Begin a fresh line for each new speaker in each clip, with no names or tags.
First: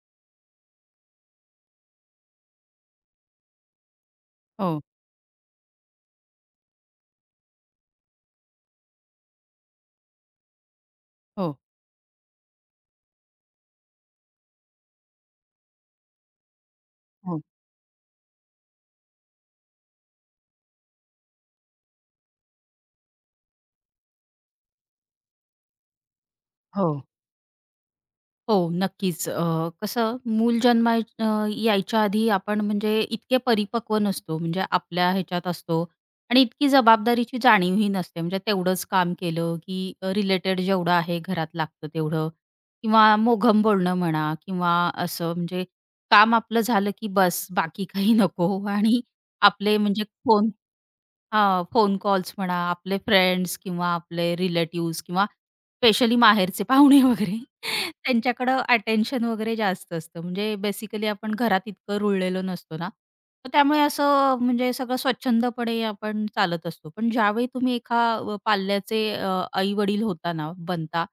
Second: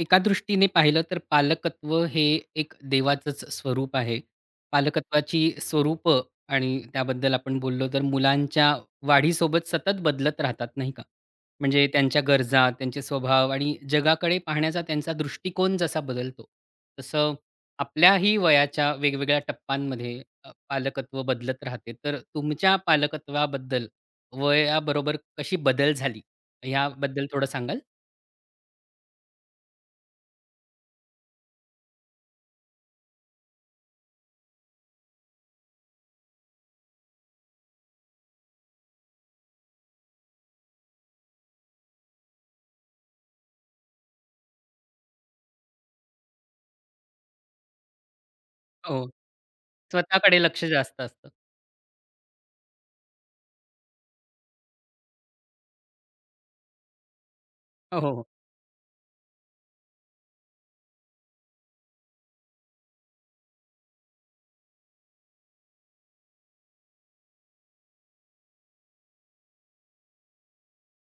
एका दृष्टीने पाहिलं तर पालकत्व हे एक देवाचंच स्वरूप आहे.
हो.
पालकत्वाची स्वरूपं आणि त्याबद्दल आपण बोललो, तर मुलांच्या वाढीसोबत सतत बदलत राहतात नाही का?
हो.
म्हणजे त्यांच्या गरजा, त्यांचे स्वभाव आणि जगाकडे पाहण्याचा त्यांचा दृष्टिकोन जसा बदलतो, तसं
हो.
आपल्याही वयाच्या वेगवेगळ्या टप्प्यांमध्ये अ, पालकत्व बदलत राहते. तर तुमच्या पालकत्वाबद्दल वयाबरोबर कशी बदल झाली
हो.
याबद्दल थोडं सांगाल?
हो, नक्कीच, अ, कसं मूल जन्माला अ, यायच्या आधी आपण म्हणजे इतके परिपक्व नसतो, म्हणजे आपल्या ह्याच्यात असतो आणि इतकी जबाबदारीची जाणीवही नसते. म्हणजे तेवढंच काम केलं, की अ, रिलेटेड जेवढं आहे घरात लागतं तेवढं किंवा मोघम बोलणं म्हणा किंवा असं म्हणजे काम आपलं झालं, की बस बाकी काही नको. आणि
हो.
आपले म्हणजे
स्वतःकडे
फोन
लक्ष जास्त असतं.
हां, फोन कॉल्स म्हणा, आपले फ्रेंड्स किंवा आपले रिलेटिव्हज किंवा स्पेशली माहेरचे पाहुणे वगैरे
हो, हो, हो.
त्यांच्याकडं अटेन्शन वगैरे जास्त असतं. म्हणजे बेसिकली आपण घरात इतकं रुळलेलो नसतो ना, तर त्यामुळे असं म्हणजे सगळं स्वच्छंदपणे आपण चालत असतो. पण ज्यावेळी तुम्ही एका अ, पाल्याचे अ, आई-वडील होता ना, बनता.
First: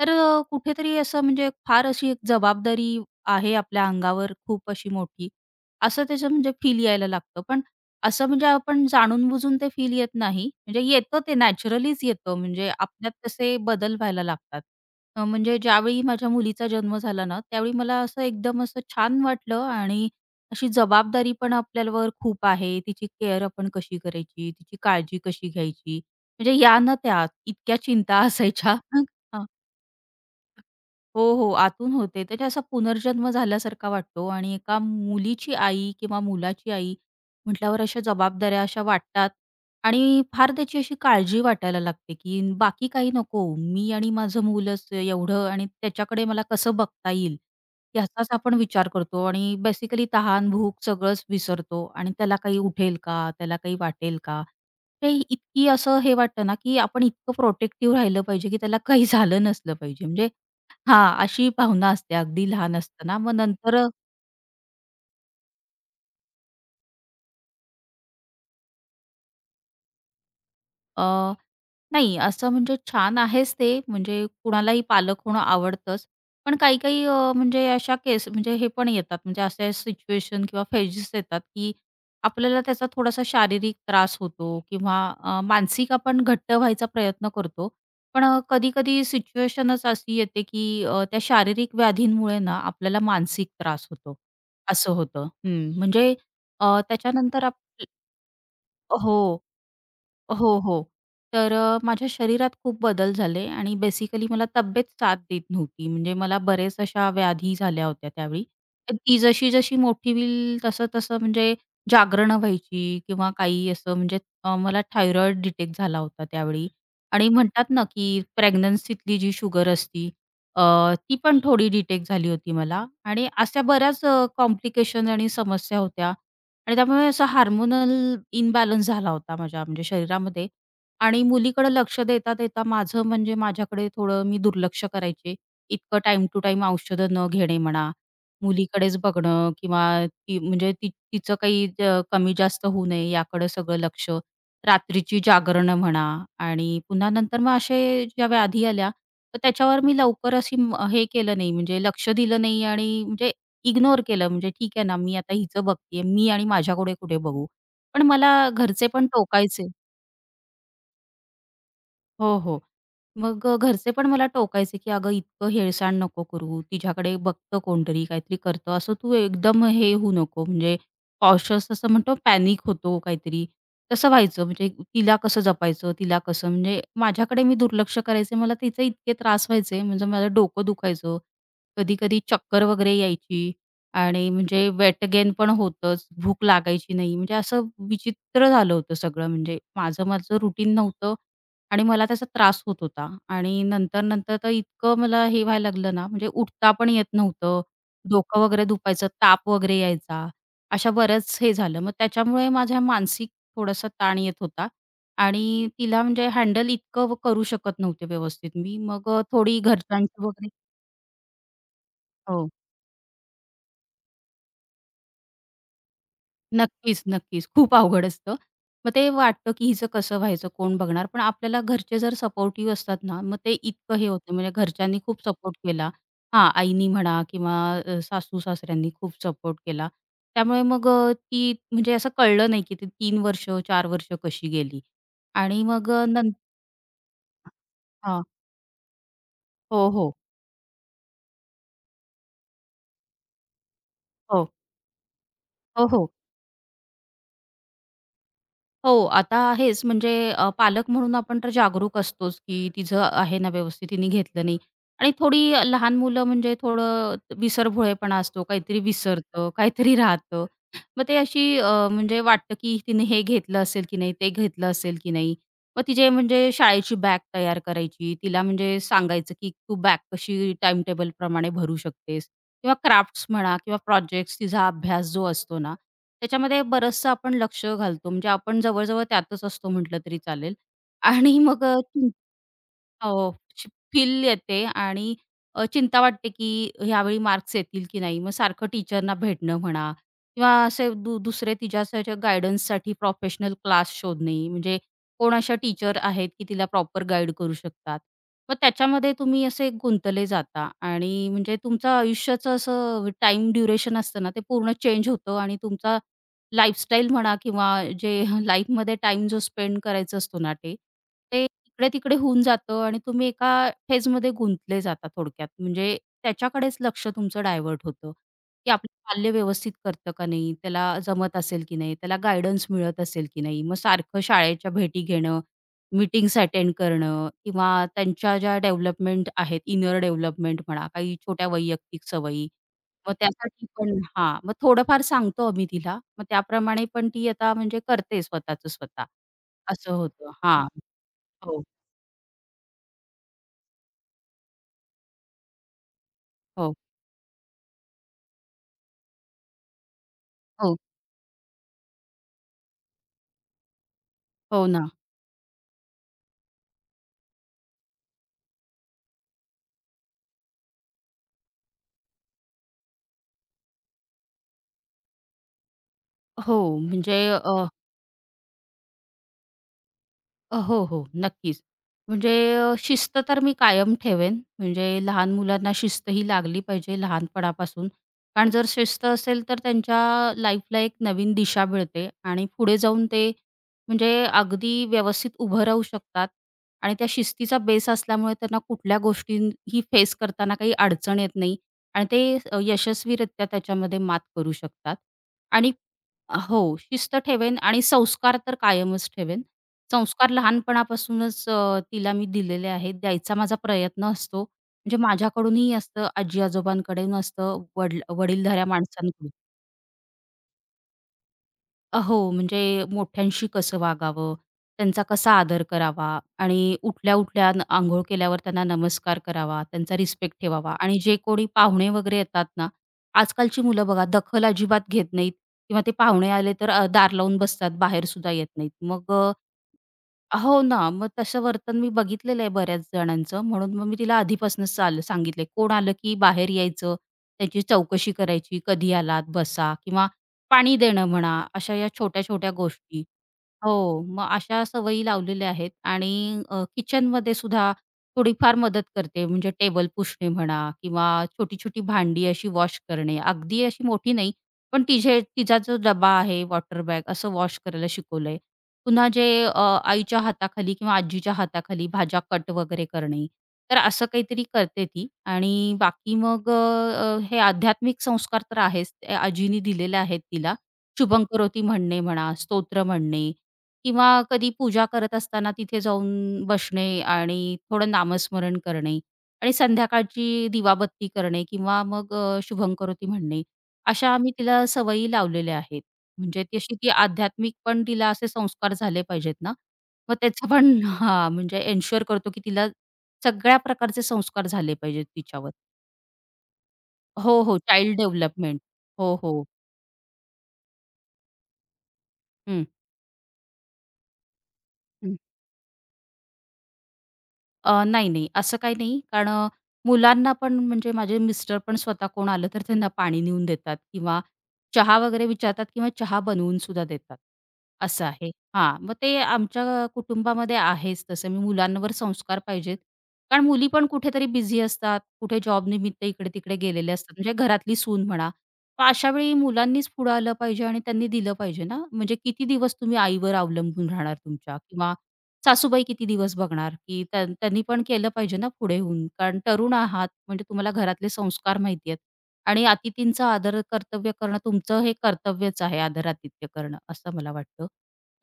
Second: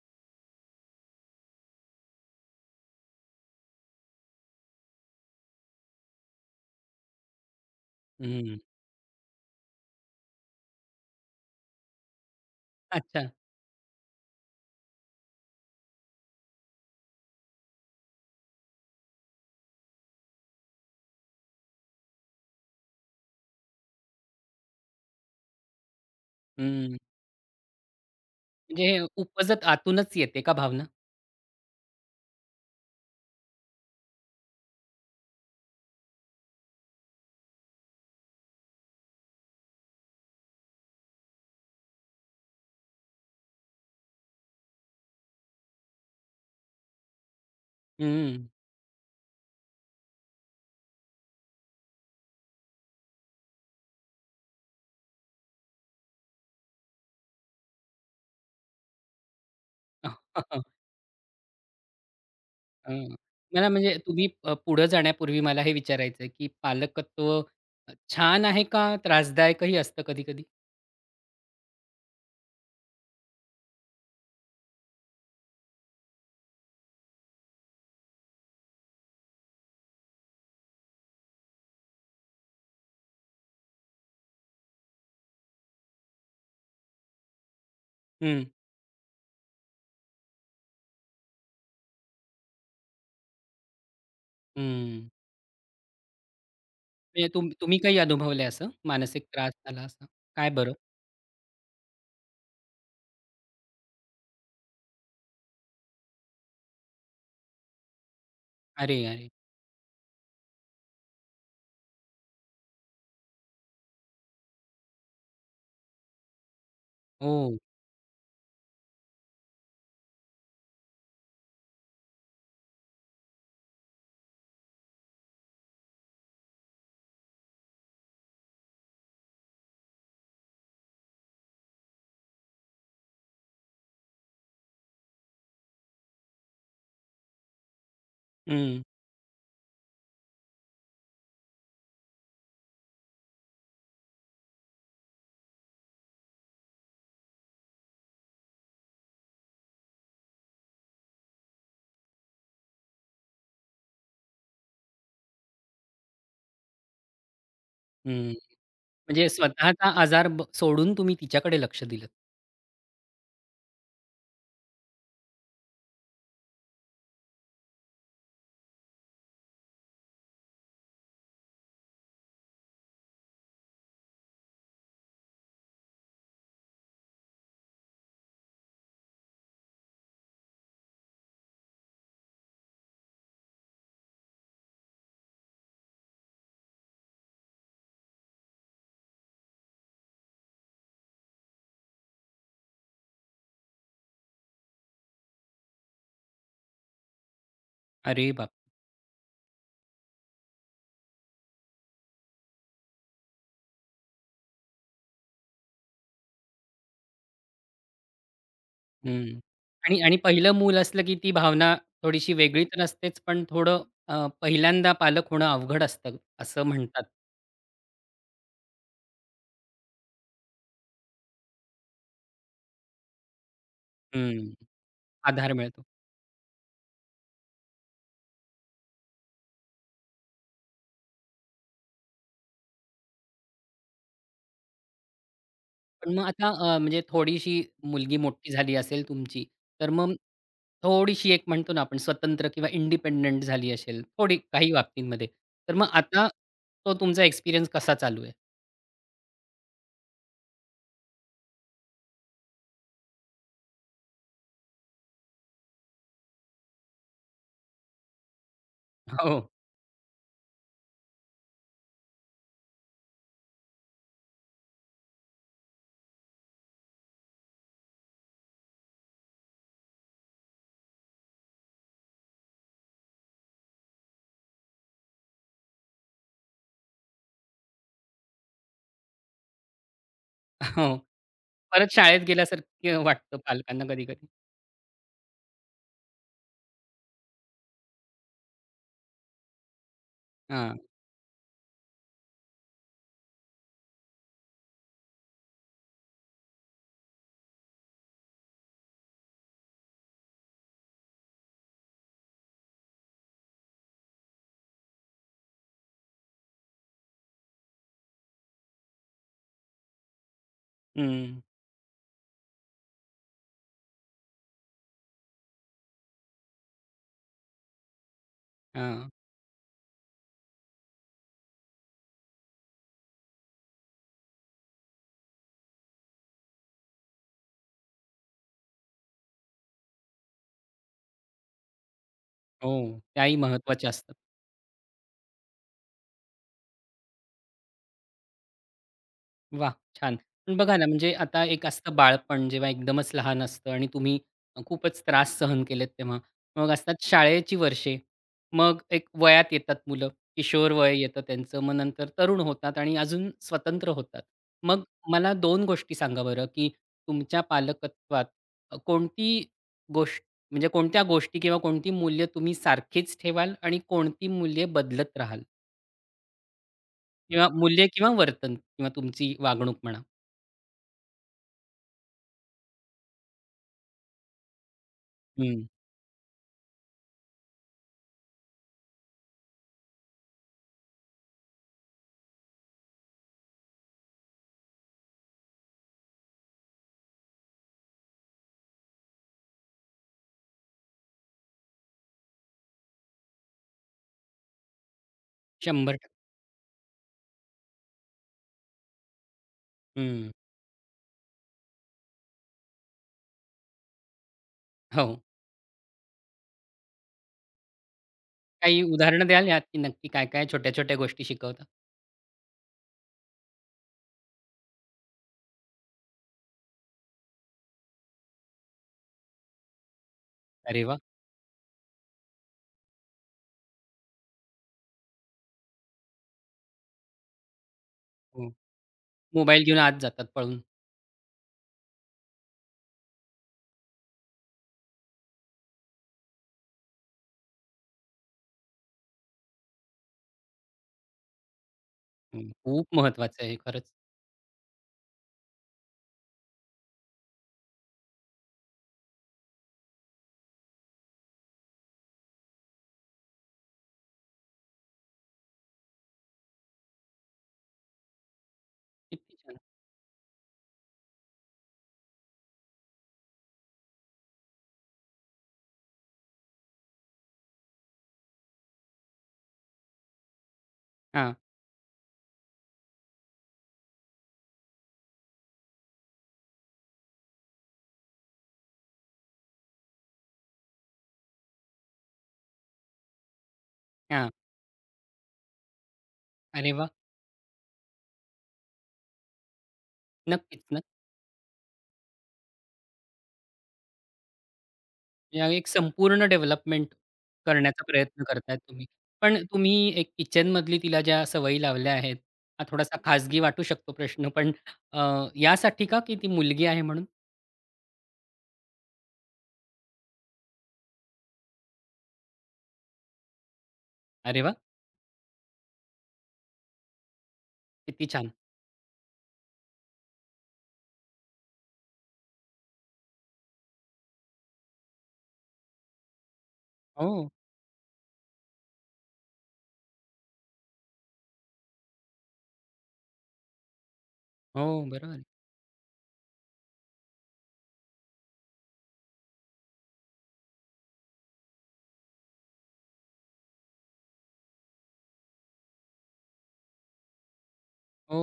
तर अ, कुठेतरी असं म्हणजे फार अशी एक जबाबदारी आहे आपल्या अंगावर खूप अशी मोठी असं त्याचं म्हणजे फील यायला लागतं. पण असं म्हणजे
हं.
आपण जाणून-बुजून ते फील येत नाही, म्हणजे येतं ते नॅचरलीच येतं, म्हणजे आपल्यात
अच्छा.
तसे बदल व्हायला लागतात. अ, म्हणजे ज्यावेळी माझ्या मुलीचा जन्म झाला ना, त्यावेळी मला असं एकदम असं छान वाटलं आणि अशी जबाबदारी पण आपल्यावर खूप आहे तिची केअर आपण कशी करायची, तिची काळजी कशी घ्यायची? म्हणजे या ना
हं.
त्या इतक्या चिंता असायच्या.
म्हणजे हे
हां.
उपजत आतूनच येते का भावना?
हो, हो, आतून होते. त्याच्या असा पुनर्जन्म झाल्यासारखा वाटतो आणि एका मुलीची आई किंवा मुलाची आई म्हटल्यावर अशा जबाबदाऱ्या अशा वाटतात आणि फार त्याची अशी काळजी वाटायला लागते, की बाकी काही नको मी आणि माझं मूलच एवढं आणि त्याच्याकडे मला कसं बघता येईल याचाच
हं.
आपण विचार करतो. आणि बेसिकली तहान भूक सगळंच विसरतो आणि त्याला काही उठेल का, त्याला काही वाटेल का, ते इतकी असं हे वाटतं ना, की आपण इतकं प्रोटेक्टिव्ह राहिलं पाहिजे, की त्याला काही झालं नसलं पाहिजे म्हणजे हां, अशी भावना असते अगदी लहान
हं.
असताना. मग
मला
नंतर अ
म्हणजे तुम्ही अ, पुढे जाण्यापूर्वी मला हे विचारायचंय, की पालकत्व छान आहे का त्रासदायकही असतं कधी-कधी?
अ, नाही, असं म्हणजे छान आहेच ते, म्हणजे कुणालाही पालक होणं आवडतंच, पण काही-काही अ, म्हणजे अशा केस म्हणजे हे पण येतात. म्हणजे असे सिच्युएशन किंवा फेजेस येतात, की आपल्याला त्याचा थोडासा शारीरिक त्रास होतो किंवा अ, मानसिक आपण घट्ट व्हायचा प्रयत्न करतो, पण अ,
हं.
कधी-कधी सिच्युएशनच अशी येते, की अ, त्या शारीरिक व्याधींमुळे ना आपल्याला मानसिक त्रास होतो. असं
हं.
होतं. हं, म्हणजे अ,
म्हणजे
त्याच्यानंतर
तुम
आप
तुम्ही काही अनुभवलंय असं? मानसिक
हो.
त्रास झाला असं? काय
हो,
बरं?
हो. तर अ, माझ्या शरीरात खूप बदल झाले आणि बेसिकली मला तब्येत साथ देत नव्हती. म्हणजे मला बऱ्याच अशा व्याधी झाल्या होत्या त्यावेळी.
अरे,
ती
अरे.
जशी-जशी मोठी होईल, तसं-तसं म्हणजे जागरणं व्हायची किंवा काही असं म्हणजे अ, मला थायरॉईड डिटेक्ट झाला होता त्यावेळी आणि
हो.
म्हणतात ना, की प्रेग्नन्सीतली जी शुगर असती, अ, ती पण थोडी डिटेक्ट झाली होती मला. आणि अशा बऱ्याच अ, कॉम्प्लिकेशन्स आणि समस्या होत्या आणि त्यामुळे असा हार्मोनल इम्बॅलन्स झाला होता माझ्या म्हणजे शरीरामध्ये. आणि मुलीकडं लक्ष देता-देता माझं म्हणजे माझ्याकडे थोडं मी दुर्लक्ष करायचे. इतकं टाईम टू टाईम औषधं न घेणे म्हणा,
हं.
मुलीकडेच बघणं किंवा ती म्हणजे ती तिचं काही अ, कमी-जास्त होऊ नये याकडं सगळं लक्ष, रात्रीची जागरणं म्हणा आणि पुन्हा नंतर मग असे ज्या व्याधी आल्या, तर त्याच्यावर मी लवकर अशी हे केलं नाही, म्हणजे लक्ष दिलं नाही आणि म्हणजे इग्नोर केलं, म्हणजे ठीक आहे ना, मी आता हिचं बघतेय मी आणि माझ्याकडे कुठे बघू, पण
हं,
मला घरचे पण
म्हणजे
टोकायचे.
स्वतःचा आजार ब सोडून तुम्ही तिच्याकडे लक्ष दिलंत.
हो, हो, मग अ, घरचे पण मला टोकायचे, की "अगं इतकं हेळसांड नको करू. तिच्याकडे बघतं कोणतरी, काहीतरी करतं, असं तू एकदम हे होऊ नको." म्हणजे कॉशस असं म्हणतो पॅनिक होतो, काहीतरी तसं व्हायचं, म्हणजे तिला कसं जपायचं? तिला कसं म्हणजे माझ्याकडे मी दुर्लक्ष करायचे, मला तिचे इतके त्रास व्हायचे, म्हणजे मला डोकं दुखायचं, कधी-कधी चक्कर वगैरे यायची आणि म्हणजे वेट गेन पण होतंच, भूक लागायची नाही, म्हणजे असं विचित्र झालं होतं सगळं, म्हणजे माझं-माझं रूटीन नव्हतं आणि मला त्याचा त्रास होत होता आणि नंतर-नंतर तर इतकं मला हे व्हायला लागलं ना, म्हणजे उठता पण येत नव्हतं,
अरे
डोकं
बाप
वगैरे दुखायचं, ताप वगैरे यायचा. अशा बरंच हे झालं. मग त्याच्यामुळे माझ्या मानसिक थोडासा ताण येत होता आणि तिला म्हणजे हँडल इतकं करू शकत नव्हते व्यवस्थित मी. मग अ,
हं,
थोडी
आणि आणि
घरच्यांची वगैरे
पहिलं मूल असलं, की ती भावना थोडीशी
हो.
वेगळी तर असतेच, पण थोडं अ, पहिल्यांदा पालक होणं अवघड असतं असं म्हणतात.
नक्कीच, नक्कीच. खूप अवघड असतं. मग ते वाटतं, की हिचं कसं व्हायचं? कोण बघणार? पण आपल्याला घरचे जर सपोर्टिव्ह असतात ना, मग ते इतकं हे होतं म्हणजे
हं,
घरच्यांनी खूप
आधार
सपोर्ट
मिळतो.
केला. हां, आईनी म्हणा किंवा अ, सासू-सासऱ्यांनी खूप सपोर्ट केला. त्यामुळे मग अ, ती म्हणजे असं कळलं नाही, की ती 3 वर्ष, 4 वर्ष कशी गेली. आणि मग अ
पण मग
नंत
आता अ, म्हणजे थोडीशी मुलगी
हां.
मोठी झाली असेल तुमची,
हो,
तर
हो.
मग, थोडीशी एक म्हणतो ना, आपण स्वतंत्र किंवा इंडिपेंडंट झाली असेल, थोडी
हो.
काही बाबतींमध्ये, तर मग
हो, हो.
आता तो तुमचा एक्सपिरियन्स कसा चालू आहे?
हो. आता हेच म्हणजे अ, पालक म्हणून आपण तर जागरूक असतोच, की तिचं आहे ना, व्यवस्थित, तिने घेतलं नाही. आणि थोडी अ, लहान मुलं म्हणजे थोडं अ, विसरभोळेपणा असतो. काहीतरी
अ,
विसरतं,
हो.
काहीतरी राहतं. मग ते अशी अ, म्हणजे वाटतं, की तिने हे घेतलं असेल की नाही? ते घेतलं असेल की नाही? मग तिचे म्हणजे शाळेची बॅग तयार करायची, तिला म्हणजे सांगायचं, "की तू बॅग कशी टाईम टेबलप्रमाणे भरू शकतेस" किंवा क्राफ्ट्स म्हणा किंवा प्रोजेक्ट्स. तिचा अभ्यास जो असतो ना, त्याच्यामध्ये बरंचसं आपण लक्ष घालतो. म्हणजे आपण जवळ-जवळ त्यातच असतो म्हटलं तरी चालेल.
अ, हो,
आणि मग अ
परत शाळेत गेल्यासारखं
अ, हो
वाटतं
[unintelligible]
पालकांना
फील
कधी-कधी.
येते आणि अ, चिंता वाटते की अ, यावेळी मार्क्स येतील, की नाही? मग सारखं टीचरना भेटणं म्हणा, किंवा
हां.
असे दु दुसरे तिच्या गाइडन्ससाठी प्रोफेशनल क्लास शोधणे. म्हणजे कोण अशा टीचर आहेत, की तिला प्रॉपर गाइड करू शकतात? मग त्याच्यामध्ये तुम्ही असे गुंतले जाता आणि म्हणजे तुमचं आयुष्याचं असं अ, व टाईम ड्युरेशन असतं ना, ते पूर्ण चेंज होतं. आणि तुमचा लाइफस्टाइल म्हणा, किंवा जे हं लाईफमध्ये टाईम जो स्पेंड करायचा असतो ना ते
हं.
ते इकडे-तिकडे होऊन जातं आणि तुम्ही एका फेजमध्ये गुंतले जाता थोडक्यात. म्हणजे त्याच्याकडेच लक्ष तुमचं डायव्हर्ट होतं, की आपलं
हां.
पाल्य व्यवस्थित करतं का नाही? त्याला जमत असेल, की नाही? त्याला गाईडन्स मिळत असेल की नाही? मग सारखं शाळेच्या भेटी घेणं. मीटिंग्ज अटेंड करणं, किंवा त्यांच्या ज्या डेव्हलपमेंट आहेत, इनर डेव्हलपमेंट म्हणा. काही छोट्या वैयक्तिक सवयी,
हो,
मग
त्याही
त्यासाठी
महत्त्वाच्या
पण
असतात.
हां. मग थोडंफार सांगतो आम्ही तिला. मग त्याप्रमाणे पण ती आता म्हणजे करते स्वतःचं स्वतः.
वाह!
असं
छान.
होतं
पण
हां.
बघा ना, म्हणजे आता
हो.
एक असतं बालपण, जेव्हा एकदमच लहान असतं आणि तुम्ही अ, खूपच त्रास सहन केलेत तेव्हा. मग
हो.
असतात शाळेची वर्षे. मग एक वयात येतात मुलं. किशोर
हो.
वय येतं त्यांचं, मग नंतर तरुण होतात आणि अजून स्वतंत्र होतात.
हो
मग
ना.
मला 2 गोष्टी सांगा बरं, की तुमच्या पालकत्वात अ, कोणती गोष्ट म्हणजे कोणत्या गोष्टी, किंवा कोणती मूल्य तुम्ही सारखीच ठेवाल आणि कोणती मूल्य बदलत राहाल?
हो, म्हणजे
किंवा
अह
मूल्य, किंवा वर्तन, किंवा तुमची वागणूक म्हणा.
अ, हो-हो नक्कीच. म्हणजे अ, शिस्त तर मी कायम ठेवेन. म्हणजे लहान
हं.
मुलांना शिस्तही लागली पाहिजे लहानपणापासून. कारण जर शिस्त असेल, तर त्यांच्या लाईफला एक नवीन दिशा मिळते आणि पुढे जाऊन ते म्हणजे अगदी व्यवस्थित उभं राहू शकतात. आणि त्या शिस्तीचा बेस असल्यामुळे, त्यांना कुठल्या गोष्टींही फेस करताना काही अडचण येत नाही. आणि ते अ, यशस्वीरित्या त्याच्यामध्ये मात करू शकतात. आणि
100 टक्क
अ, हो, शिस्त ठेवेन आणि संस्कार तर कायमच ठेवेन.
हं.
संस्कार लहानपणापासूनच अ, तिला मी दिलेले आहेत. द्यायचा माझा प्रयत्न असतो, म्हणजे
हो.
माझ्याकडून ही असतं, आजी-आजोबांकडंन असतं वड्ल वडीलधाऱ्या
काही उदाहरणं
माणसांकी.
द्याल, यात नक्की काय-काय, छोट्या-छोट्या गोष्टी शिकवतात?
अ, हो, म्हणजे मोठ्यांशी कसं वागावं, त्यांचा कसा आदर करावा आणि उठल्या-उठल्या, अंन अंघोळ केल्यावर त्यांना नमस्कार करावा, त्यांचा रिस्पेक्ट ठेवावा.
अरे वाह!
आणि जे कोणी पाहुणे वगैरे येतात ना आजकालची मुलं बघा, दखल अजिबात घेत नाहीत, किंवा ते पाहुणे आले तर अ, दार लावून बसतात, बाहेर सुद्धा
हं,
येत नाहीत. मग
मोबाईल घेऊन आत जातात
अ
पळून.
हो ना, मग तसं वर्तन मी बघितलेलं आहे बऱ्याच जणांचं. म्हणून मग मी तिला आधीपासून साल सांगितलं आहे. कोण आलं, की बाहेर यायचं, त्यांची चौकशी करायची, कधी आलात बसा, किंवा पाणी देणं म्हणा, अशा या
हं,
छोट्या-छोट्या
खूप
गोष्टी
महत्वाचं आहे, हे खरंच.
हो, मग अशा सवयी लावलेल्या आहेत. आणि अ, किचनमध्ये सुद्धा थोडीफार मदत करते, म्हणजे टेबल पुसणे म्हणा, किंवा छोटी-छोटी भांडी अशी वॉश करणे. अगदी अशी मोठी नाही पण तिचे तिचा जो डब्बा आहे, वॉटर बॅग, असं वॉश करायला शिकवलं आहे. पुन्हा जे
किती छान.
अ, आईच्या हाताखाली, किंवा आजीच्या हाताखाली भाज्या कट वगैरे करणे. तर असं काहीतरी करते ती आणि बाकी मग अ अ, हे आध्यात्मिक संस्कार तर आहेच अ, आजींनी दिलेले आहेत, तिला.
हां.
शुभंकरोती म्हणणे म्हणा, स्तोत्र म्हणणे, किंवा कधी पूजा करत असताना तिथे जाऊन बसणे आणि थोडं नामस्मरण करणे. आणि संध्याकाळची दिवाबत्ती करणे, किंवा मग अ, शुभंकरोती म्हणणे. अशा
हां.
आम्ही तिला सवयी लावलेल्या आहेत. म्हणजे
अरे
तशी
वाह!
ती आध्यात्मिक पण तिला असे संस्कार झाले पाहिजेत ना. मग त्याचं
नक्कीच
पण
नक्क
हां म्हणजे एन्शुअर करतो, की तिला सगळ्या प्रकारचे संस्कार झाले पाहिजेत
या
तिच्यावर.
एक संपूर्ण डेव्हलपमेंट
हो, हो
करण्याचा
चाईल्ड
प्रयत्न करताय
डेव्हलपमेंट.
तुम्ही.
हो,
पण
हो.
तुम्ही एक किचनमधली तिला ज्या सवयी लावल्या आहेत हा
हं.
थोडासा खाजगी वाटू शकतो प्रश्न, पण अ,
हं.
यासाठी का, की ती मुलगी आहे म्हणून?
अ, नाही-नाही असं काही नाही कारण, मुलांना पण म्हणजे माझे मिस्टर पण स्वतः कोण आलं तर त्यांना पाणी नेऊन देतात किंवा
अरे वाह!
चहा वगैरे विचारतात किंवा चहा बनवूनसुद्धा देतात. असं
किती छान!
आहे. हां, मग ते आमच्या कुटुंबामध्ये आहेच तसं मी मुलांवर संस्कार पाहिजेत. कारण मुली पण कुठेतरी बिझी असतात, कुठे जॉबनिमित्त इकडे-तिकडे गेलेले असतात
हो.
म्हणजे घरातली सून म्हणा. मग अशावेळी मुलांनीच पुढं आलं पाहिजे आणि त्यांनी दिलं पाहिजे ना, म्हणजे किती दिवस तुम्ही आईवर अवलंबून राहणार तुमच्या?
हो.
किंवा
बरोबर आहे.
सासूबाई किती दिवस बघणार? की त्या त्यांनी पण केलं पाहिजे ना पुढे होऊन. कारण तरुण आहात म्हणजे तुम्हाला घरातले संस्कार माहिती आहेत. आणि अतिथींचा आदर कर्तव्य करणं तुमचं हे कर्तव्यच आहे आदरातिथ्य करणं असं मला वाटतं.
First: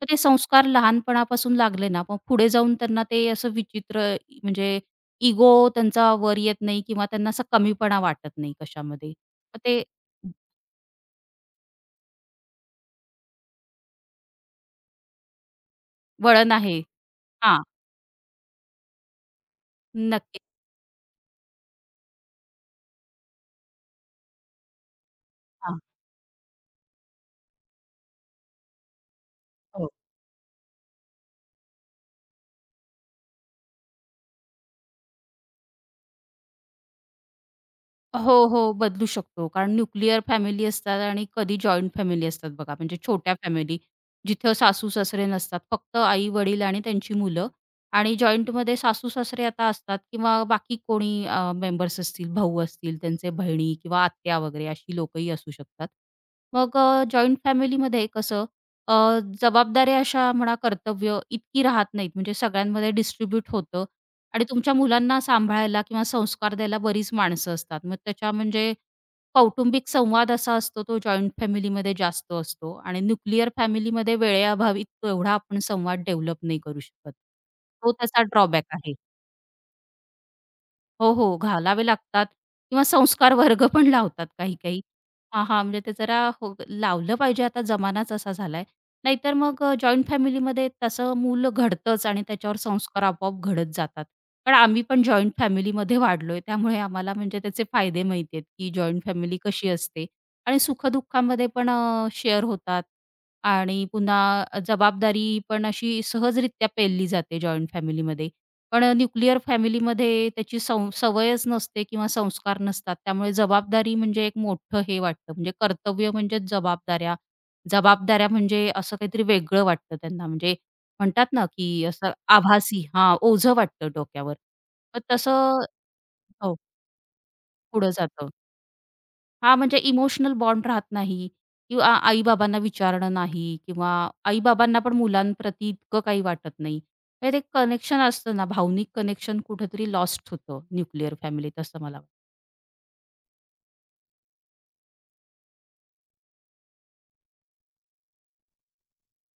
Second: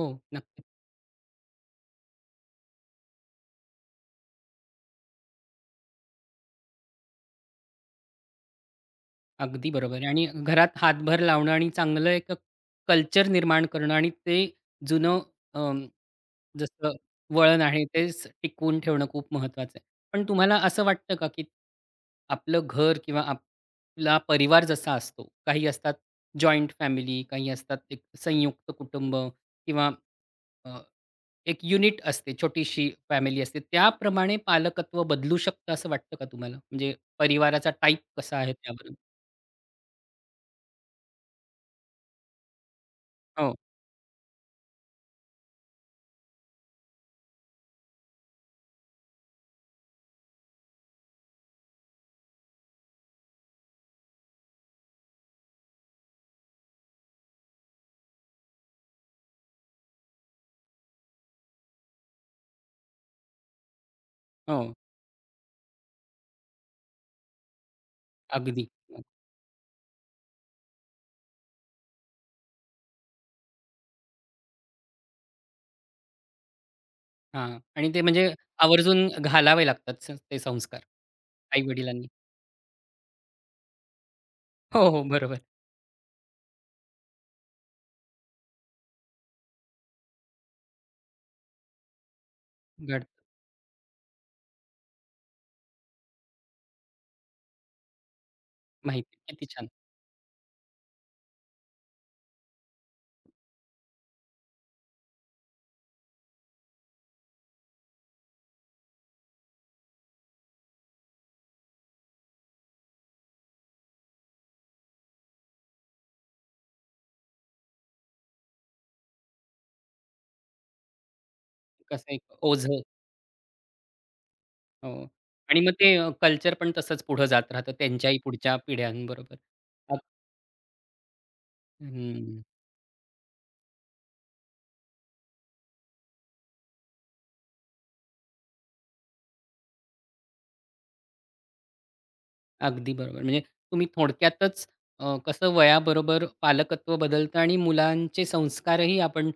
तर ते
नक्की.
संस्कार लहानपणापासून लागले ना मग पुढे जाऊन त्यांना ते असं विचित्र म्हणजे, इगो त्यांचा वर येत नाही किंवा त्यांना असा कमीपणा वाटत नाही कशामध्ये मग
अगदी
ते
बरोबर आहे. आणि
हं
घरात हातभर लावणं आणि चांगलं एक कल्चर निर्माण करणं आणि ते जुनं अ,
वळण आहे.
जसं
हां.
वळण आहे तेच टिकवून ठेवणं खूप महत्वाचं आहे. पण
नक्की.
तुम्हाला असं वाटतं का, की आपलं घर किंवा आपला परिवार जसा असतो. काही
हां.
असतात जॉइंट फॅमिली काही असतात एक संयुक्त कुटुंब
हो.
किंवा अ, एक युनिट असते छोटीशी फॅमिली असते. त्याप्रमाणे पालकत्व बदलू शकतं असं वाटतं का तुम्हाला? म्हणजे परिवाराचा टाइप कसा
हो,
आहे
हो.
त्यावरून?
बदलू शकतो कारण न्यूक्लिअर फॅमिली असतात आणि कधी जॉइंट फॅमिली असतात बघा, म्हणजे छोट्या
हो.
फॅमिली. जिथं सासू, सासरे नसतात फक्त आई-वडील आणि त्यांची मुलं आणि जॉइंटमध्ये सासू-सासरे आता असतात किंवा बाकी कोणी अ, मेंबर्स असतील. भाऊ असतील त्यांचे बहिणी किंवा आत्या वगैरे, अशी लोकंही असू शकतात. मग अ, जॉइंट फॅमिलीमध्ये कसं अ, जबाबदाऱ्या अशा म्हणा कर्तव्य इतकी राहत नाहीत म्हणजे सगळ्यांमध्ये डिस्ट्रिब्यूट होतं आणि तुमच्या
हो.
मुलांना सांभाळायला किंवा संस्कार द्यायला बरीच माणसं असतात. मग त्याच्या
अगदी.
म्हणजे कौटुंबिक संवाद असा असतो तो जॉइंट फॅमिलीमध्ये जास्त असतो आणि न्यूक्लिअर फॅमिलीमध्ये वेळेअभावी तेवढा आपण संवाद डेव्हलप नाही करू शकत.
हां, आणि
तो
ते
त्याचा
म्हणजे,
ड्रॉबॅक आहे.
आवर्जून घालावे लागतात ते संस्कार
हो, हो.
आई,
घालावे
वडिलांनी.
लागतात किंवा संस्कार वर्ग पण लावतात काही काही.
हो, हो. बरोबर.
हां, हां. म्हणजे ते जरा फो लावलं पाहिजे आता जमानाच असा झालाय. नाहीतर मग अ, जॉइंट फॅमिलीमध्ये तसं मूल घडतचं आणि त्याच्यावर संस्कार
घडतं.
आपोआप घडत जातात. पण आम्ही पण जॉइंट फॅमिलीमध्ये वाढलोय त्यामुळे आम्हाला म्हणजे त्याचे फायदे माहिती आहेत, की
माहित
जॉइंट
आहे,
फॅमिली
किती छान!
कशी असते आणि सुखदुःखामध्ये पण अ, शेअर होतात आणि पुन्हा जबाबदारी पण अशी सहजरित्या पेलली जाते जॉइंट फॅमिलीमध्ये. पण अ, न्यूक्लिअर फॅमिलीमध्ये त्याची सौ सवयच नसते किंवा संस्कार नसतात त्यामुळे जबाबदारी म्हणजे एक मोठं हे वाटतं म्हणजे कर्तव्य म्हणजेच जबाबदाऱ्या. जबाबदाऱ्या म्हणजे असं काहीतरी वेगळं वाटतं त्यांना म्हणजे, म्हणतात ना, की असं
कसं एक
आभासी
ओझं.
हां ओझं वाटतं डोक्यावर.
हो
मग तसं,
आणि मग ते कल्चर
हो.
पण तसंच पुढे जात राहतं
पुढं
त्यांच्याही
जातं.
पुढच्या पिढ्यांबरोबर
हां, म्हणजे
अ
इमोशनल बॉन्ड राहत नाही, किंवा आई,
हं.
बाबांना विचारणं नाही, किंवा आई, बाबांना पण मुलांप्रती इतकं काही वाटत नाही. म्हणजे ते एक कनेक्शन असतं ना, भावनिक कनेक्शन कुठेतरी लॉस्ट होतं, न्यूक्लिअर फॅमिलीत असं मला वाटतं.
अगदी बरोबर म्हणजे तुम्ही थोडक्यातच, अ, कसं वयाबरोबर पालकत्व बदलतं आणि मुलांचे संस्कारही आपण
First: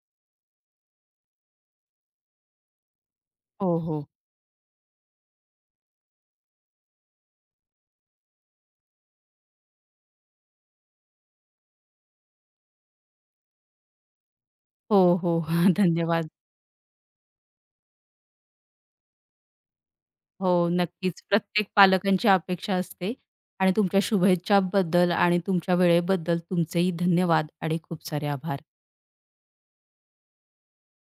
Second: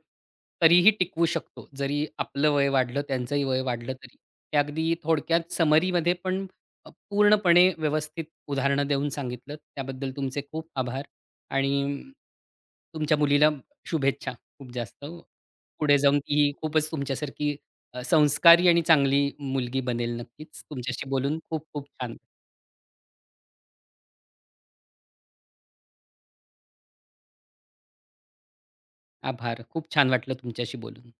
तरीही टिकवू शकतो. जरी आपलं वय वाढलं त्यांचंही वय
हो,
वाढलं
हो.
तरी. ते अगदी थोडक्यात समरीमध्ये पण पूर्णपणे व्यवस्थित उदाहरणं देऊन सांगितल त्याबद्दल तुमचे खूप आभार, आणि तुमच्या मुलीला शुभेच्छा खूप
हो,
जास्त.
हो. ह,
पुढे जाऊन
धन्यवाद.
ती खूपच तुमच्यासारखी अ, संस्कारी आणि चांगली मुलगी बनेल नक्कीच.
हो,
तुमच्याशी
नक्कीच.
बोलून
प्रत्येक
खूप-खूप छान
पालकांची अपेक्षा असते आणि तुमच्या शुभेच्छाबद्दल आणि तुमच्या वेळेबद्दल तुमचेही धन्यवाद. आणि खूप सारे आभार.
आभार, खूप छान वाटलं तुमच्याशी बोलून.